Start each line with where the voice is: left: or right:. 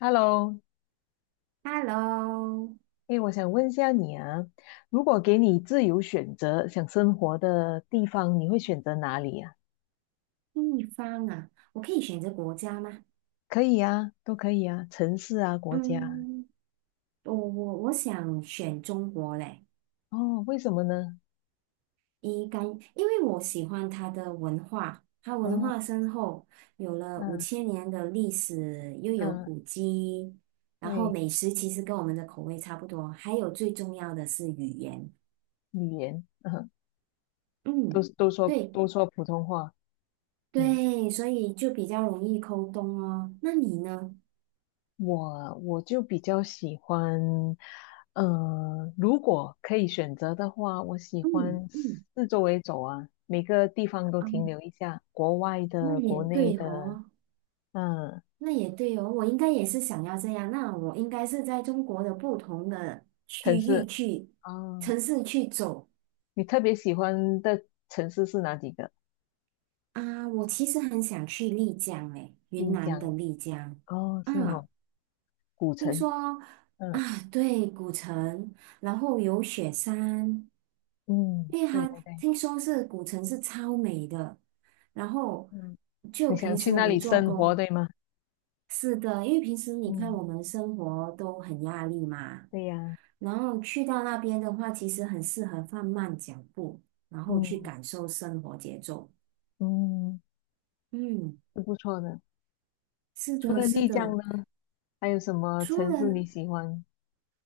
left: Hello。
right: Hello，
left: 哎，我想问一下你啊，如果给你自由选择想生活的地方，你会选择哪里啊？
right: 地方啊，我可以选择国家吗？
left: 可以啊，都可以啊，城市啊，国家啊。
right: 嗯，我想选中国嘞。
left: 哦，为什么呢？
right: 一干，因为我喜欢它的文化，它文
left: 哦，
right: 化深厚，有了五
left: 嗯
right: 千年的历史，又有
left: 嗯，
right: 古迹，然后
left: 对，
right: 美食其实跟我们的口味差不多，还有最重要的是语言。
left: 语言，嗯，都
right: 嗯，
left: 都说
right: 对
left: 都说普通话。嗯，
right: 对，所以就比较容易沟通哦。那你呢？
left: 我就比较喜欢，如果可以选择的话，我喜
right: 嗯
left: 欢
right: 嗯，
left: 四周围走啊，每个地方都
right: 哦，
left: 停留一下，国外
right: 那
left: 的、
right: 也
left: 国内
right: 对
left: 的。
right: 哦。
left: 嗯，
right: 那也对哦，我应该也是想要这样。那我应该是在中国的不同的区
left: 城
right: 域
left: 市。
right: 去
left: 哦，
right: 城市去走
left: 你特别喜欢的城市是哪几个？
right: 啊。我其实很想去丽江，诶，云
left: 丽
right: 南的
left: 江。
right: 丽江。
left: 哦，是
right: 啊，
left: 哦，古
right: 听
left: 城。
right: 说
left: 嗯
right: 啊，对，古城，然后有雪山，
left: 嗯，
right: 因为
left: 对
right: 它
left: 对对。
right: 听说是古城是超美的。然后
left: 嗯，
right: 就
left: 你
right: 平
left: 想
right: 时
left: 去
right: 我
left: 那
right: 们
left: 里
right: 做
left: 生活，
right: 工。
left: 对吗？
right: 是的，因为平时你看
left: 嗯，
right: 我们生活都很压力嘛，
left: 对呀。
right: 然后去到那边的话，其实很适合放慢脚步，然后去
left: 嗯
right: 感受生活节奏。
left: 嗯，
right: 嗯，
left: 是不错的。
right: 是
left: 除
right: 的，
left: 了
right: 是
left: 丽江
right: 的。
left: 呢，还有什么
right: 除
left: 城市
right: 了
left: 你喜欢？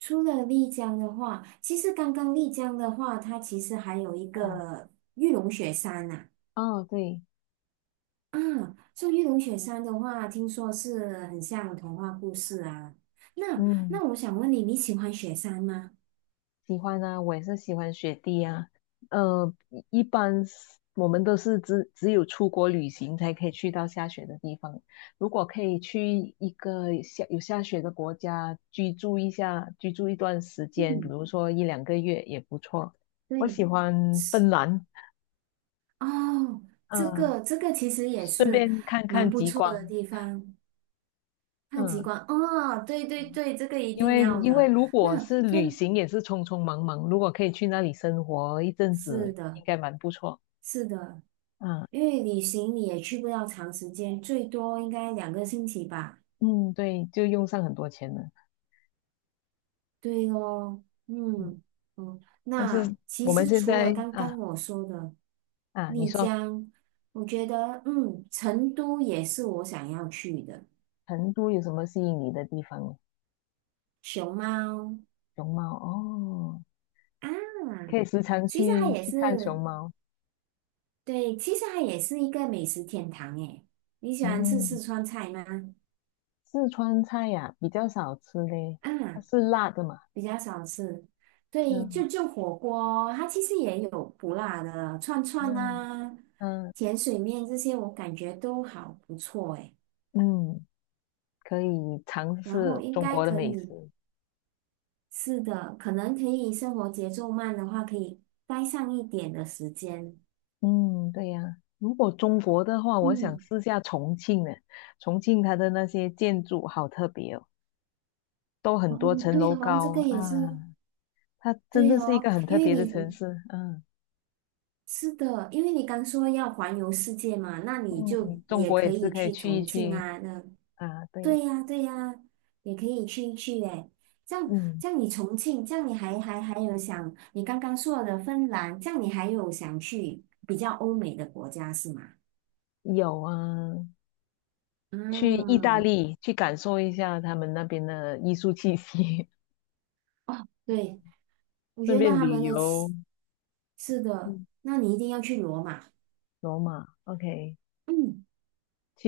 right: 除了丽江的话，其实刚刚丽江的话，它其实还有一
left: 嗯，
right: 个玉龙雪山呐、啊。
left: 哦，对，
right: 啊，说玉龙雪山的话，听说是很像童话故事啊。那
left: 嗯。
right: 那我想问你，你喜欢雪山吗？
left: 喜欢啊，我也是喜欢雪地啊。呃，一般是我们都是只有出国旅行才可以去到下雪的地方。如果可以去一个有下雪的国家居住一下，居住一段时间，比
right: 嗯，
left: 如说一两个月也不错。我
right: 对。
left: 喜欢
right: 是。
left: 芬兰，
right: 哦，这
left: 嗯，
right: 个这个其实也
left: 顺
right: 是
left: 便看看
right: 不
left: 极
right: 错的
left: 光。
right: 地方，看极
left: 嗯。
right: 光。哦，对对对，这个一
left: 因
right: 定
left: 为
right: 要
left: 因为
right: 的。
left: 如果
right: 那
left: 是旅
right: 分，
left: 行也是匆匆忙忙，如果可以去那里生活一阵
right: 是
left: 子，
right: 的，
left: 应该蛮不错。
right: 是的，
left: 嗯，
right: 因为旅行你也去不了长时间，最多应该2个星期吧。
left: 嗯，对，就用上很多钱了。
right: 对咯，
left: 嗯，
right: 嗯嗯。
left: 但
right: 那
left: 是我
right: 其
left: 们
right: 实
left: 现
right: 除了
left: 在
right: 刚
left: 啊
right: 刚我说的
left: 啊，你
right: 丽
left: 说
right: 江，我觉得成都也是我想要去的。
left: 成都有什么吸引你的地方。
right: 熊猫，
left: 熊猫哦，可
right: 嗯，
left: 以时常
right: 其实它
left: 去
right: 也
left: 去看熊
right: 是。
left: 猫。
right: 对，其实它也是一个美食天堂诶。你喜欢吃
left: 嗯，
right: 四川菜吗？
left: 四川菜呀、比较少吃嘞，
right: 啊，
left: 它是辣的嘛。
right: 比较少吃。对，就
left: 嗯
right: 就火锅，它其实也有不辣的串串
left: 嗯
right: 啊、
left: 嗯
right: 甜水面这些，我感觉都好不错诶。
left: 嗯，可以尝
right: 然后
left: 试
right: 应
left: 中
right: 该
left: 国的
right: 可
left: 美
right: 以
left: 食。
right: 是的，可能可以生活节奏慢的话，可以待上一点的时间。
left: 嗯，对呀、如果中国的话，我想
right: 嗯，
left: 试下重庆呢。重庆它的那些建筑好特别哦。都
right: 哦，
left: 很多层
right: 对
left: 楼
right: 哦，这个
left: 高
right: 也是
left: 啊，它真
right: 对
left: 的是一
right: 哦，
left: 个很
right: 因
left: 特
right: 为
left: 别的城
right: 你
left: 市。嗯
right: 是的，因为你刚说要环游世界嘛，那你就
left: 嗯，中
right: 也
left: 国
right: 可
left: 也是
right: 以
left: 可以
right: 去
left: 去一
right: 重庆
left: 去
right: 啊，那
left: 啊。对，
right: 对呀，对呀，也可以去一去诶。这样，
left: 嗯，
right: 这样你重庆，这样你还有想，你刚刚说的芬兰，这样你还有想去比较欧美的国家是吗？
left: 有啊，去意大
right: 嗯，
left: 利去感受一下他们那边的艺术气息，
right: 哦，对，我觉
left: 顺
right: 得
left: 便
right: 他
left: 旅
right: 们的
left: 游。
right: 气是的，
left: 嗯，
right: 那你一定要去罗马。
left: 罗马，OK。
right: 嗯，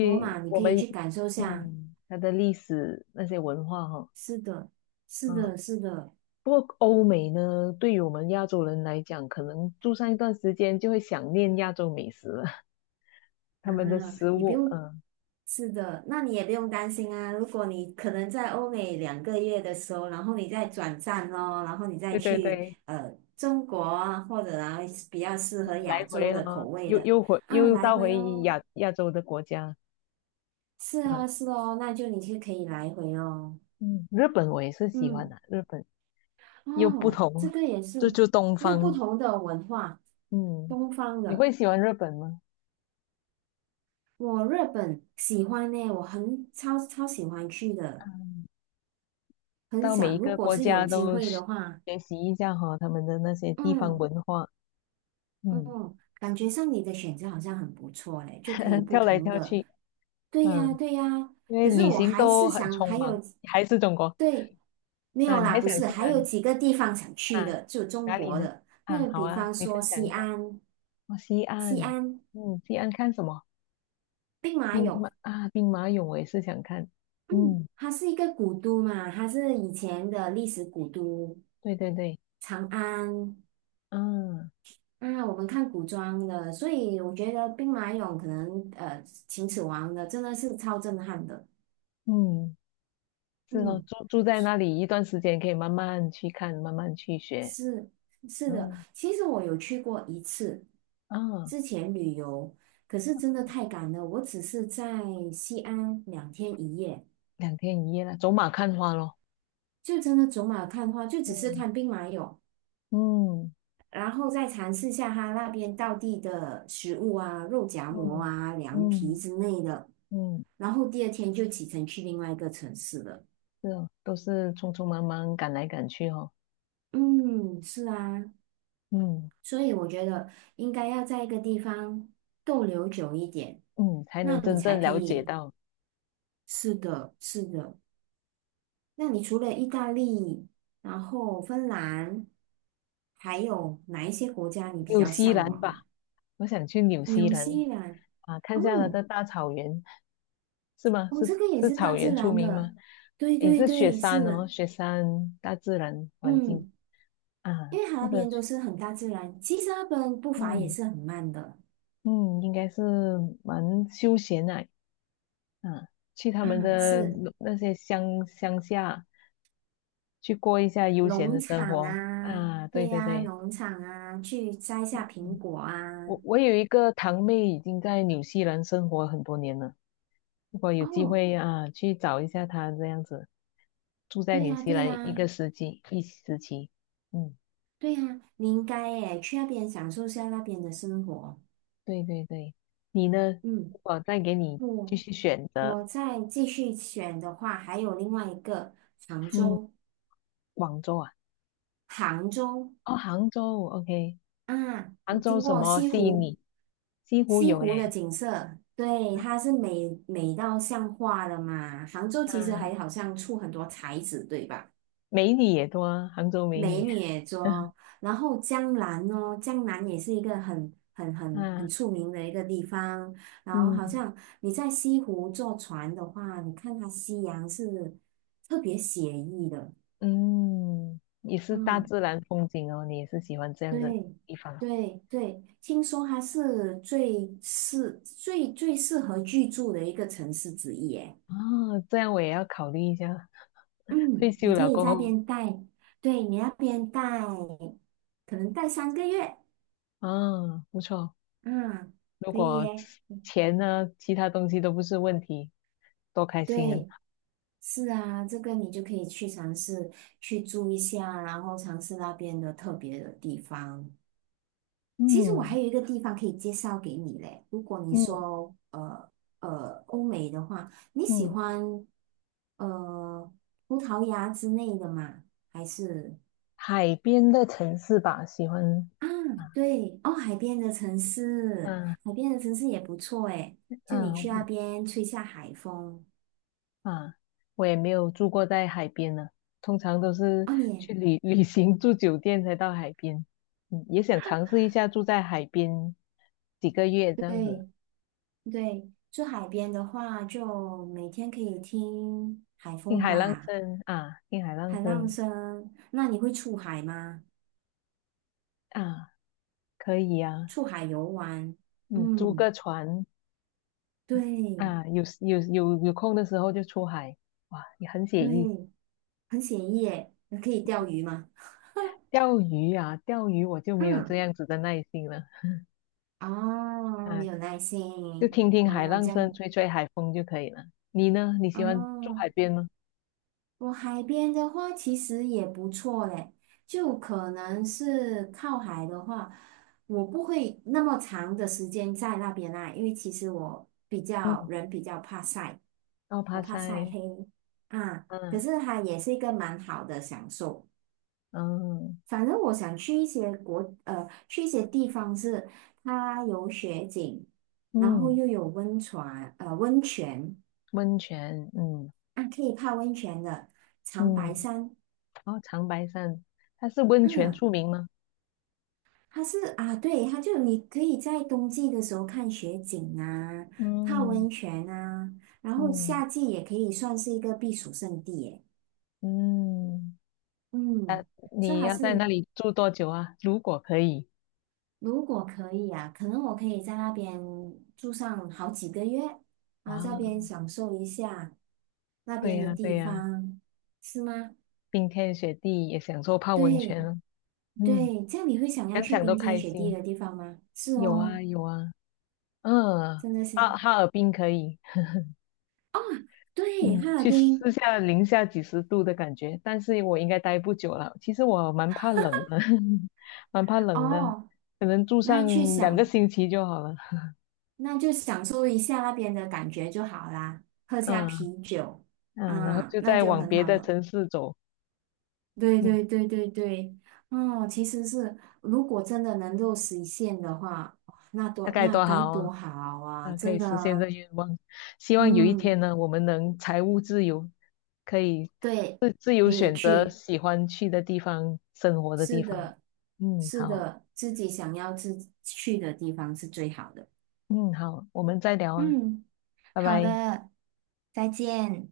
right: 罗马你
left: 我
right: 可以
left: 们
right: 去感受下，
left: 嗯它的历史那些文化哈。
right: 是的，是
left: 嗯。
right: 的，是的。
left: 不过欧美呢，对于我们亚洲人来讲，可能住上一段时间就会想念亚洲美食了。他
right: 啊，
left: 们的食
right: 你不
left: 物，
right: 用，
left: 嗯，
right: 是的，那你也不用担心啊。如果你可能在欧美2个月的时候，然后你再转站哦，然后你再
left: 对对
right: 去
left: 对，
right: 中国啊，或者啊比较适合
left: 来
right: 亚洲
left: 回
right: 的口
left: 哦，
right: 味
left: 又
right: 的
left: 又回
right: 啊，
left: 又
right: 来
left: 到
right: 回
left: 回
right: 哦。
left: 亚亚洲的国家。
right: 是
left: 嗯
right: 啊，是哦，那就你就可以来回哦。
left: 嗯，日本我也是喜欢
right: 嗯，
left: 的，日本又不
right: 哦，这
left: 同
right: 个也
left: 就
right: 是
left: 就东
right: 又不
left: 方。
right: 同的文化，
left: 嗯，
right: 东方
left: 你
right: 的。
left: 会喜欢日本吗？
right: 我日本喜欢呢，我很超喜欢去的。很
left: 到每
right: 想，
left: 一
right: 如
left: 个
right: 果
left: 国
right: 是有
left: 家
right: 机
left: 都
right: 会
left: 是
right: 的话，
left: 学习一下哈，他们的那些地方
right: 嗯
left: 文化。嗯，
right: 嗯，感觉上你的选择好像很不错嘞，就可以 不
left: 跳来
right: 同
left: 跳
right: 的，
left: 去。
right: 对呀
left: 嗯，
right: 对呀。
left: 因为
right: 可是
left: 旅
right: 我
left: 行
right: 还
left: 都
right: 是
left: 很
right: 想
left: 匆
right: 还
left: 忙，
right: 有
left: 还是中国。
right: 对，没
left: 啊？
right: 有
left: 你还
right: 啦，不
left: 想
right: 是，
left: 去
right: 还
left: 哪
right: 有
left: 里？
right: 几个地方想去
left: 啊，
right: 的，就中
left: 哪里
right: 国
left: 呢？
right: 的，
left: 啊，
right: 那
left: 好
right: 比
left: 啊，
right: 方
left: 你
right: 说
left: 分享
right: 西
left: 一下。
right: 安。
left: 哦，西
right: 西
left: 安。
right: 安
left: 嗯，西安看什么？
right: 兵马
left: 兵马
right: 俑，
left: 啊，兵马俑，我也是想看。
right: 嗯，
left: 嗯，
right: 它是一个古都嘛，它是以前的历史古都，
left: 对对对，
right: 长安。
left: 啊，
right: 啊，我们看古装的，所以我觉得兵马俑可能秦始皇的真的是超震撼的。
left: 嗯，是咯，
right: 嗯，
left: 住在那里一段时间，可以慢慢去看，慢慢去学。
right: 是是的，
left: 嗯
right: 其实我有去过一次，
left: 啊，
right: 之前旅游，可是真的太赶了，我只是在西安2天1夜，
left: 2天1夜了，走马看花咯。
right: 就真的走马看花，就只是
left: 嗯
right: 看兵马俑，
left: 嗯
right: 然后再尝试下他那边道地的食物啊，肉夹馍
left: 嗯
right: 啊、凉皮
left: 嗯
right: 之类的，
left: 嗯，
right: 然后第二天就启程去另外一个城市了。
left: 是哦，都是匆匆忙忙赶来赶去哦。
right: 嗯，是啊，
left: 嗯
right: 所以我觉得应该要在一个地方逗留久一点，
left: 嗯，才
right: 那
left: 能
right: 你
left: 真
right: 才
left: 正
right: 可
left: 了解
right: 以。
left: 到。
right: 是的，是的。那你除了意大利，然后芬兰，还有哪一些国家你比
left: 纽
right: 较
left: 西
right: 向
left: 兰
right: 往
left: 吧。
right: 啊？
left: 我想去纽西
right: 纽
left: 兰
right: 西兰，
left: 啊，看下拿
right: 哦，
left: 的大草原，是吗？
right: 哦，
left: 是
right: 这个也
left: 是
right: 是大
left: 草
right: 自
left: 原出
right: 然
left: 名吗？
right: 的。对
left: 也
right: 对
left: 是雪
right: 对，
left: 山哦，
right: 是，
left: 雪山大自然环境
right: 嗯，
left: 啊，
right: 因为它
left: 或
right: 那
left: 者
right: 边都
left: 去
right: 是很大自然，其实那边步伐也
left: 嗯
right: 是很慢的
left: 嗯，应该是蛮休闲的啊，去他们
right: 啊，
left: 的
right: 是。
left: 那些乡下去过一下悠闲
right: 农
left: 的生
right: 场
left: 活
right: 啊，
left: 啊。对
right: 对
left: 对
right: 呀、
left: 对，
right: 农场啊，去摘下苹
left: 嗯
right: 果啊。
left: 我有一个堂妹已经在纽西兰生活很多年了。如果有机
right: 哦，
left: 会啊，去找一下她这样子，住在
right: 对
left: 纽
right: 呀、
left: 西
right: 对
left: 兰一
right: 呀、
left: 个时期一时期。嗯，
right: 对呀、你应该诶，去那边享受下那边的生活。
left: 对对对。你呢？
right: 嗯，
left: 我再给你继
right: 我
left: 续选择。
right: 我再继续选的话，还有另外一个杭
left: 嗯，
right: 州。
left: 广州啊。
right: 杭州
left: 哦，杭州，OK。
right: 啊，
left: 杭
right: 你
left: 州
right: 听
left: 什
right: 过
left: 么
right: 西
left: 吸引
right: 湖？
left: 你？西湖
right: 西
left: 有
right: 湖的
left: 诶。
right: 景色，对，它是美美到像画的嘛。杭州其实
left: 嗯，
right: 还好像出很多才子，对吧？
left: 美女也多啊，杭州美
right: 美
left: 女，
right: 女洲，然后江南哦，江南也是一个很很很
left: 啊，
right: 很出名的一个地方。然后好
left: 嗯。
right: 像你在西湖坐船的话，你看它夕阳是特别写意的。
left: 嗯，也是大
right: 嗯，
left: 自然风景哦，你也是喜欢这样的
right: 对
left: 地方啊。
right: 对对，听说它是最适合居住的一个城市之一。耶。
left: 这样我也要考虑一下。
right: 嗯，
left: 退
right: 你
left: 休
right: 可
left: 了
right: 以
left: 过
right: 在那
left: 后，
right: 边待，对你那边待，可能待3个月。
left: 啊，不错。
right: 嗯，
left: 如
right: 可以
left: 果
right: 耶。
left: 钱呢，其他东西都不是问题，多开心啊！
right: 对。是啊，这个你就可以去尝试去住一下，然后尝试那边的特别的地方。其实我
left: 嗯
right: 还有一个地方可以介绍给你嘞。如果你
left: 嗯
right: 说欧美的话，你喜
left: 嗯，
right: 欢呃葡萄牙之类的吗？还是
left: 海边的城市吧，喜欢
right: 啊
left: 啊，
right: 对哦海边的城市，
left: 嗯、啊
right: 海边的城市也不错诶。就你去那
left: 嗯、
right: 边吹下海风
left: 啊，我也没有住过在海边呢，通常都是
right: 哦，你也
left: 去 旅行住酒店才到海边。嗯，也想尝试一下住在海边几个月这样子，
right: 对。对，住海边的话，就每天可以听海
left: 听
right: 风
left: 海浪
right: 吧，
left: 声啊，听海浪
right: 海浪
left: 声
right: 声。那你会出海吗？
left: 啊，可以啊。
right: 出海游玩？
left: 嗯，租
right: 嗯，
left: 个船
right: 对
left: 啊，有空的时候就出海。哇，也很写意。
right: 对，很写意耶。那可以钓鱼吗？
left: 钓鱼啊，钓鱼我就没有这
right: 嗯，
left: 样子的耐心了。
right: 哦，没
left: 啊，
right: 有耐
left: 就
right: 心。
left: 听听海
right: 哦，
left: 浪
right: 这
left: 声，
right: 样。
left: 吹吹海风就可以了。你呢？你喜欢住
right: 哦，
left: 海边吗？
right: 我海边的话其实也不错嘞，就可能是靠海的话，我不会那么长的时间在那边啦，因为其实我比较
left: 嗯。
right: 人比较怕晒，
left: 哦，
right: 我
left: 爬
right: 怕晒
left: 山
right: 黑啊。可
left: 嗯
right: 是它也是一个蛮好的享受。
left: 嗯
right: 反正我想去一些国去一些地方是它有雪景，然后
left: 嗯，
right: 又有温泉温泉
left: 温泉，嗯
right: 啊，可以泡温泉的长白
left: 嗯，
right: 山。
left: 哦，长白山，它是温泉
right: 啊。
left: 著名吗？
right: 它是啊，对，它就你可以在冬季的时候看雪景啊，泡
left: 嗯
right: 温泉啊，然后
left: 嗯
right: 夏季也可以算是一个避暑胜地耶。
left: 嗯，
right: 嗯，所以
left: 你
right: 还
left: 要
right: 是
left: 在那里住多久啊？如果可以，
right: 如果可以啊，可能我可以在那边住上好几个月啊，这
left: 哇，
right: 边享受一下那
left: 对
right: 边的
left: 呀对
right: 地
left: 呀，
right: 方，是吗？
left: 冰天雪地也享受泡温
right: 对
left: 泉了。嗯，
right: 对，这样你会想要
left: 想
right: 去
left: 想都
right: 冰天
left: 开
right: 雪地
left: 心。
right: 的地方吗？是
left: 有啊
right: 哦，
left: 有啊，嗯，
right: 真的是。
left: 哈尔滨可以。
right: 哦对，
left: 嗯，
right: 哈尔
left: 去
right: 滨
left: 试下零下几十度的感觉，但是我应该待不久了。其实我蛮怕冷的，蛮怕冷的，
right: 哦，
left: 可能住
right: 那
left: 上
right: 去
left: 两个
right: 享，
left: 星期就好了。
right: 那就享受一下那边的感觉就好啦，喝下
left: 嗯
right: 啤酒，
left: 嗯，然后
right: 啊，
left: 就
right: 那
left: 再
right: 就
left: 往
right: 很
left: 别
right: 好
left: 的
right: 了。
left: 城市走。
right: 对
left: 嗯，
right: 对对对对，哦，其实是如果真的能够实现的话，哇那
left: 大
right: 多
left: 概
right: 那
left: 多
right: 该
left: 好啊！
right: 多好啊！
left: 嗯，可
right: 真
left: 以
right: 的
left: 实现这
right: 啊
left: 愿望。希望有一
right: 嗯，
left: 天呢，我们能财务自由，可以
right: 对，
left: 自由
right: 可以
left: 选择
right: 去，
left: 喜欢去的地方、生活的
right: 是
left: 地方。
right: 的，
left: 嗯，
right: 是
left: 好。
right: 的，自己想要自去的地方是最好的。
left: 嗯，好，我们再聊啊。
right: 嗯，
left: 拜
right: 好
left: 拜。
right: 的，再见。